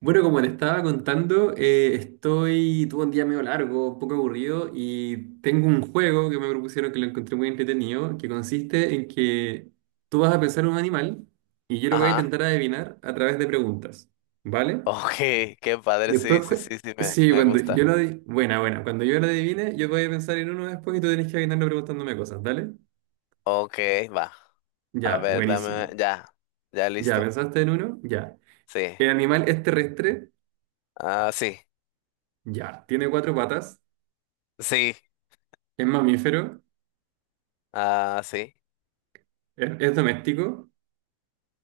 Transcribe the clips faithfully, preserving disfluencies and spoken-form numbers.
Bueno, como te estaba contando, eh, estoy, tuve un día medio largo, un poco aburrido y tengo un juego que me propusieron que lo encontré muy entretenido, que consiste en que tú vas a pensar en un animal y yo lo voy a Ajá. intentar adivinar a través de preguntas, ¿vale? Ok, qué padre, Después, sí, sí, cu- sí, sí, me, sí, me cuando yo gusta. lo adivine, buena, buena, cuando yo lo adivine, yo voy a pensar en uno después y tú tenés que adivinarlo preguntándome cosas, ¿dale? Ok, va. A Ya, ver, dame, buenísimo. ya, ya Ya, listo. ¿pensaste en uno? Ya. Sí. ¿El animal es terrestre? Ah, sí, Ya. ¿Tiene cuatro patas? sí, ¿Es mamífero? ah, sí. Es, es doméstico.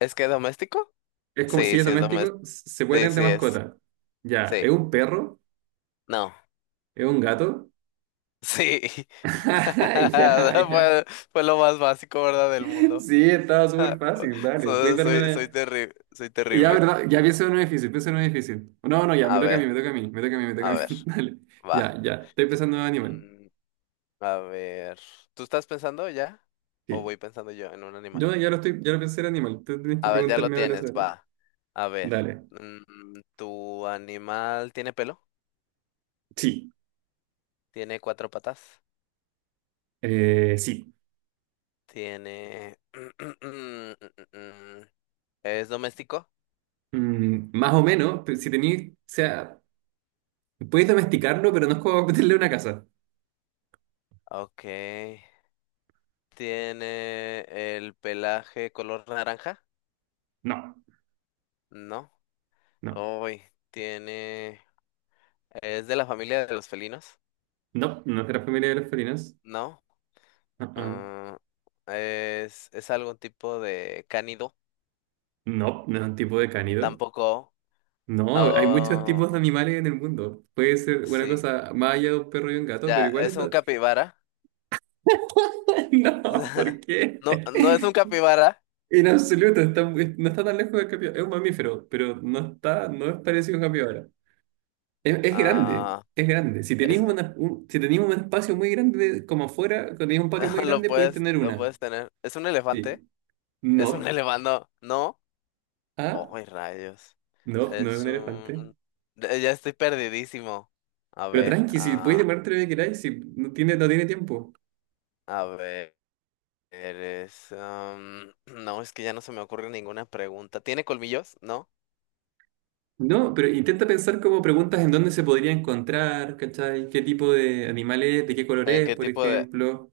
¿Es que doméstico? Es como si Sí, es sí es doméstico. doméstico. s- Se puede Sí, tener de sí es. mascota. Ya. ¿Es Sí. un perro? No. ¿Es un gato? Sí. Ay, ya, ya. Fue, fue lo más básico, ¿verdad? Del mundo. Sí, estaba súper fácil. Dale. Puedes Soy, darme soy, soy una. terrible, soy Ya, terrible. ¿verdad? Ya pienso en un difícil. Pienso en un difícil. No, no, ya. Me A toca a ver, mí, me toca a mí. Me toca a mí, me toca a a mí. ver, Dale. va. Ya, ya. Estoy pensando en animal. Mm, A ver, ¿tú estás pensando ya? ¿O Sí. voy pensando yo en un animal? Yo ya lo estoy. Ya lo pensé en animal. Tú tienes que A ver, ya lo preguntarme ahora tienes, sobre. va. A ver, Dale. mm, ¿tu animal tiene pelo? Sí. ¿Tiene cuatro patas? Eh, sí. ¿Tiene... ¿Es doméstico? Mm, más o menos. Pero si tenéis. O sea. Puedes domesticarlo, pero no es como meterle una casa. Ok. ¿Tiene el pelaje color naranja? No, No. no. Uy, tiene... ¿Es de la familia de los felinos? No, no es de la familia de los felinos. No. Ah, ah. Mm, ¿es, es algún tipo de cánido? No, no es un tipo de cánido. Tampoco. No, hay muchos Oh, tipos de animales en el mundo. Puede ser una sí. cosa más allá de un perro y un gato, pero Ya, igual es... es un do- capibara. No, ¿por qué? No, no es un capibara. En absoluto, está muy- no está tan lejos del capibara. Es un mamífero, pero no está, no es parecido a un capibara. Es, es grande, Ah, es grande. Si tenéis es una- un, si tenéis un espacio muy grande como afuera, cuando tenéis un patio muy lo grande, podéis puedes, tener lo una. puedes tener. ¿Es un elefante? Sí. ¿Es un No. elefante? No. Ah, Oh, rayos. no, no es Es un elefante. un eh, Ya estoy perdidísimo. A Pero ver, tranqui, si puedes ah, demorarte lo que queráis, si no tiene, no tiene tiempo. a ver, eres am, no, es que ya no se me ocurre ninguna pregunta. ¿Tiene colmillos? ¿No? No, pero intenta pensar como preguntas en dónde se podría encontrar, ¿cachai? ¿Qué tipo de animal es? ¿De qué color ¿En es, qué por tipo de ejemplo?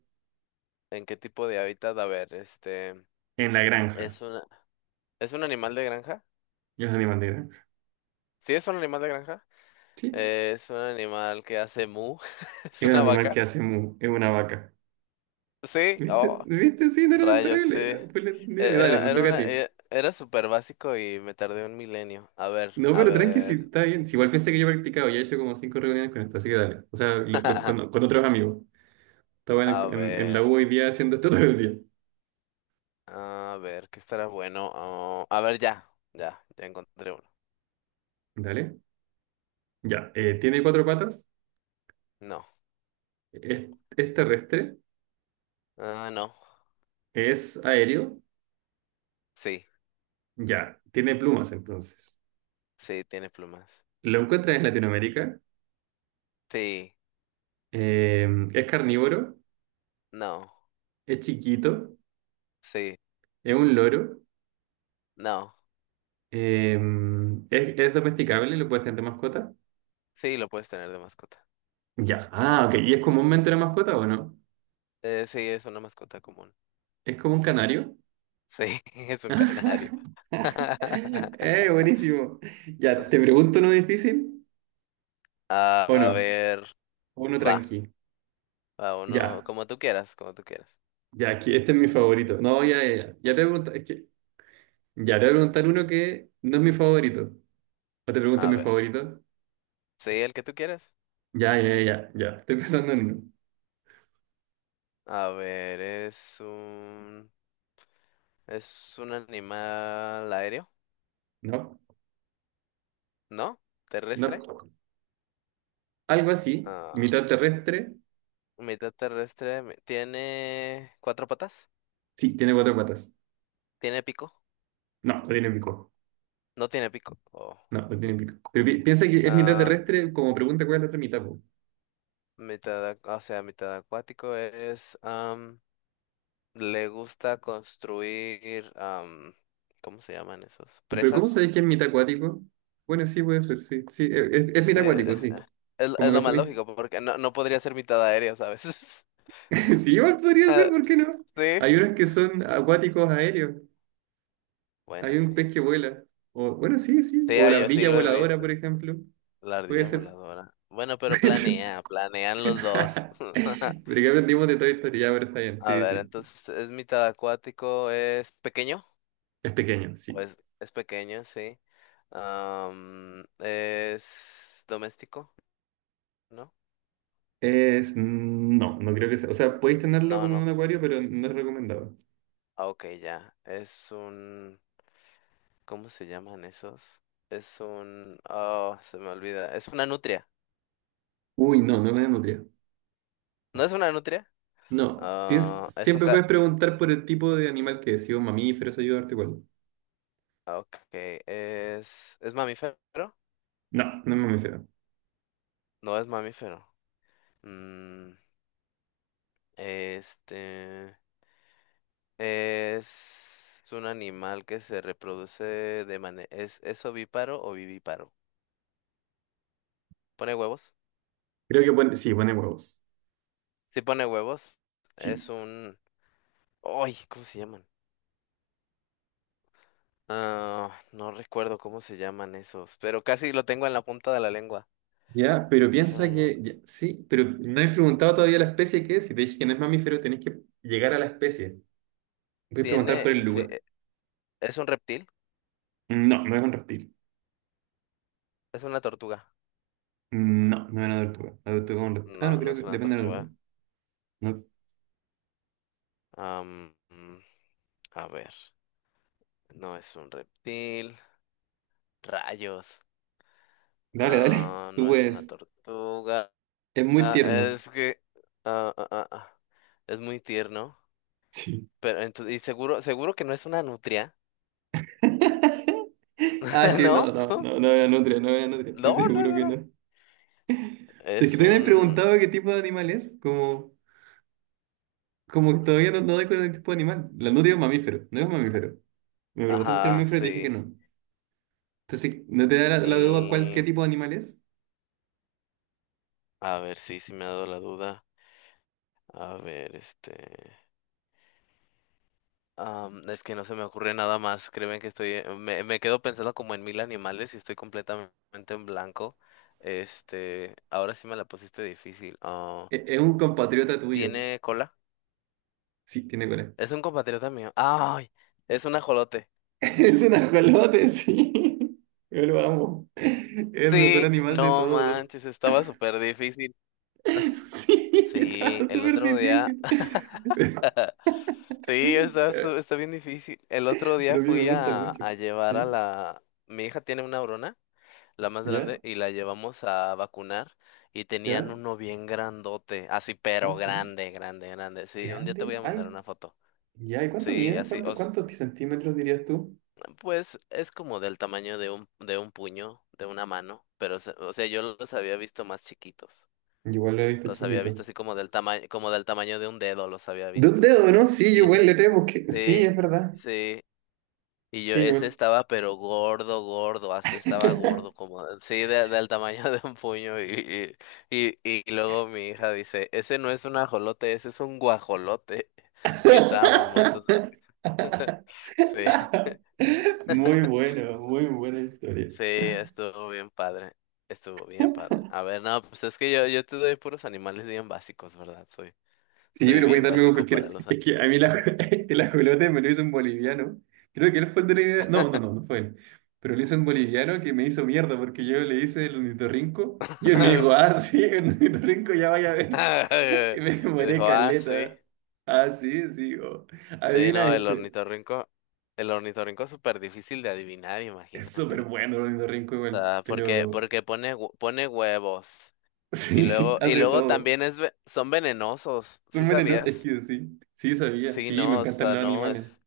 en qué tipo de hábitat? A ver, este En la granja. ¿Es un ¿Es un animal de granja? Y es animal de granja. Sí, es un animal de granja. Sí. Eh, es un animal que hace mu. ¿Es Es un una animal que vaca? hace mu, es una vaca. Sí, ¿Viste? oh, ¿Viste? Sí, no era tan rayos, terrible. sí. era- Eh, Fue entendible. Dale, Era, te era toca a una, ti. eh, era súper básico y me tardé un milenio. A ver, No, a pero tranqui, si ver. está bien. Si igual pensé que yo he practicado, ya he hecho como cinco reuniones con esto, así que dale. O sea, lo- lo- con, con otros amigos. Estaba A en, en en la ver, U hoy día haciendo esto todo el día. a ver, ¿qué estará bueno? Oh, a ver, ya, ya, ya encontré uno. Dale. Ya, eh, tiene cuatro patas, No, es, es terrestre, ah, no, es aéreo, sí, ya, tiene plumas entonces. sí, tiene plumas. Lo encuentran en Latinoamérica, Sí, eh, es carnívoro, no, es chiquito, sí, es un loro, no, eh, es, es domesticable, lo puedes tener de mascota. sí, lo puedes tener de mascota. Ya, ah, ok, ¿y es comúnmente una mascota o no? Eh, sí, es una mascota común. ¿Es como un canario? Sí, es un canario. Eh, buenísimo. Ya, ¿te pregunto uno difícil A o a no? ver, Uno va, tranqui. va uno, Ya. como tú quieras, como tú quieras. Ya, aquí, este es mi favorito. No, ya, ya, ya. Ya te voy a preguntar, es que, ya te voy a preguntar uno que no es mi favorito. ¿O te pregunto A mi ver, favorito? sí, el que tú quieras. Ya, ya, ya, ya. Estoy pensando en uno. A ver, es un, es un animal aéreo, No, ¿no? Terrestre. no. Algo así, Ah, mitad terrestre. mitad terrestre. mi- Tiene cuatro patas. Sí, tiene cuatro patas. Tiene pico. No, no tiene pico. No tiene pico. Oh. No, no tiene pico. Pero pi- piensa que es mitad Ah, terrestre, como pregunta cuál es la otra mitad, po. mitad, ac- o sea, mitad acuático es. Le gusta construir, am, ¿cómo se llaman esos? Pero ¿cómo ¿Presas? sabéis que es mitad acuático? Bueno, sí, puede ser, sí. Sí, es, es Sí, mitad acuático, eh, sí. es, Como es que lo más asumí. lógico, porque no, no podría ser mitad aérea, ¿sabes? Sí, igual podría ser, Ah, ¿por qué no? sí. Hay unos que son acuáticos aéreos. Bueno, Hay un sí. pez que vuela. O, bueno, sí, sí. Sí, O ah, la yo sí ardilla lo he voladora, visto. por ejemplo. La Puede ardilla ser. voladora. Bueno, pero Puede ser. planea, planean los dos. Pero que aprendimos de toda historia, ya, pero está bien. A Sí, ver, sí. entonces, ¿es mitad acuático? ¿Es pequeño? Es pequeño, ¿O sí. es, es pequeño, sí? Am, ¿es doméstico? ¿No? Es. No, no creo que sea. O sea, podéis tenerlo No, como en no. un acuario, pero no es recomendado. Ah, ok, ya. Es un... ¿Cómo se llaman esos? Es un... Oh, se me olvida. Es una nutria. Uy, no, no es la nutria. ¿No es una nutria? No. Tienes- Ah, es un... siempre Ca... puedes preguntar por el tipo de animal que es. Si es un mamífero, se ayuda a darte cuál. ah, ok, es... ¿Es mamífero? No, no es mamífero. No es mamífero. Mm, este... Es un animal que se reproduce de manera... ¿Es, es ovíparo o vivíparo? ¿Pone huevos? Creo que pone. Sí, pone huevos. Si pone huevos. Sí. Es un... ¡Ay! ¿Cómo se llaman? Ah, no recuerdo cómo se llaman esos, pero casi lo tengo en la punta de la lengua. Ya, pero Es un piensa que, animal. ya, sí, pero no he preguntado todavía la especie que es. Si te dije que no es mamífero, tenés que llegar a la especie. Puedes preguntar Tiene, por el sí, lugar. e- es un reptil, No, no es un reptil. es una tortuga. No, no es una tortuga. La tortuga es un reptil. Ah, no, No, no creo es que una depende de la tortuga. tortuga. No. Am, mm, a ver, no es un reptil. Rayos. Dale, dale. Ah, Tú no es una puedes. tortuga. Es muy Ah, tierno. es que ah, ah, ah, ah, es muy tierno. Sí. Pero entonces, y seguro, seguro que no es una nutria. Ah, sí, no, ¿No? no, no, no era nutria, no era nutria. Estoy No, no es seguro que una. no. Es que Es todavía me he un. preguntado qué tipo de animal es. Como, como que todavía no, no doy con el tipo de animal. La nutria es un mamífero, no es un mamífero. Me preguntaste si era un Ajá, mamífero y te dije que sí. no. Entonces, sí, no te da la, la duda cuál, qué Y. tipo de animal es. A ver, sí, sí me ha dado la duda. A ver, este. Am, es que no se me ocurre nada más. Créeme que estoy, me, me quedo pensando como en mil animales y estoy completamente en blanco. Este, ahora sí me la pusiste difícil. Ah, E- Es, un compatriota tuyo. ¿tiene cola? Sí, tiene cola. Es un compatriota mío. ¡Ay! Es un ajolote. Es un ajolote, sí. Yo lo amo. Es el mejor Sí, animal de no todos. manches, estaba súper difícil. Sí, está Sí, el súper otro día. difícil. Sí, está, su- está bien difícil. El otro Pero día a mí me fui gusta a, mucho. a llevar a Sí, la. Mi hija tiene una brona, la más ya, grande, y la llevamos a vacunar y tenían ya. uno bien grandote, así Ah, pero sí. grande, grande, grande. Sí, un día te voy Grande. a Ay, mandar una foto. ya. ¿Y cuánto Sí, mide? así, o ¿Cuánto, s- cuántos centímetros dirías tú? pues es como del tamaño de un, de un puño, de una mano, pero se- o sea, yo los había visto más chiquitos. Yo igual lo he visto Los había visto chiquito. así como del tamaño, como del tamaño de un dedo, los había De un visto. dedo, ¿no? Sí, yo Y ese igual es, le tenemos que... Sí, sí, es verdad. sí. Y yo, Sí, yo ese igual. estaba pero gordo, gordo, así estaba gordo, como, sí, de- del tamaño de un puño. Y, y, y, y luego mi hija dice, ese no es un ajolote, ese es un guajolote. Y estábamos muertos de risa. Sí, Muy bueno, muy buena historia. sí, estuvo bien padre, estuvo bien padre. A ver, no, pues es que yo, yo te doy puros animales bien básicos, ¿verdad? Soy, Sí, soy pero puedes bien darme con básico cualquiera. para los Es que a mí la, el ajolote me lo hizo un boliviano. Creo que él fue el de la idea. No, no, no, no fue él. Pero lo hizo un boliviano que me hizo mierda porque yo le hice el ornitorrinco y él me animales. dijo, ah, sí, el ornitorrinco ya vaya a ver. Y me Y demoré dijo, ah, sí. caleta. Ah, sí, sí. Oh. Sí, Adivina no, el este. ornitorrinco, el ornitorrinco es súper difícil de adivinar, Es súper imagínate. bueno el ornitorrinco O igual, sea, porque, pero porque pone, hue- pone huevos. Y sí, luego, y hace luego todo. también es, ve- son venenosos, ¿sí Son venenosos, es sabías? que sí, sí S- sabía, Sí, sí, me no, o encantan sea, los no, animales. es,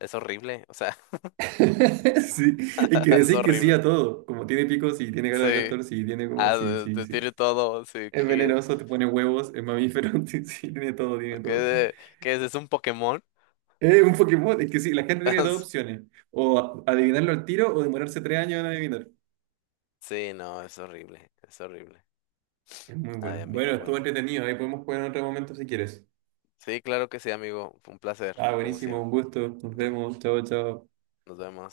es horrible, o sea, Sí, es que es decís que sí a horrible. todo, como tiene picos sí, tiene cara de Sí, castor, sí, tiene como, ah, sí, de- sí, te sí. tiene todo, sí, Es ¿qué, venenoso, te pone huevos, es mamífero, sí, sí, tiene todo, tiene todo. qué, qué es? ¿Es un Pokémon? Es un Pokémon, es que sí, la gente tiene dos opciones, o adivinarlo al tiro o demorarse tres años en adivinar. Sí, no, es horrible, es horrible. Es muy bueno. Ay, Bueno, amigo, estuvo bueno. entretenido, ahí podemos jugar en otro momento si quieres. Sí, claro que sí, amigo, fue un placer, Ah, como buenísimo, siempre. un gusto, nos vemos, chao, chao. Nos vemos.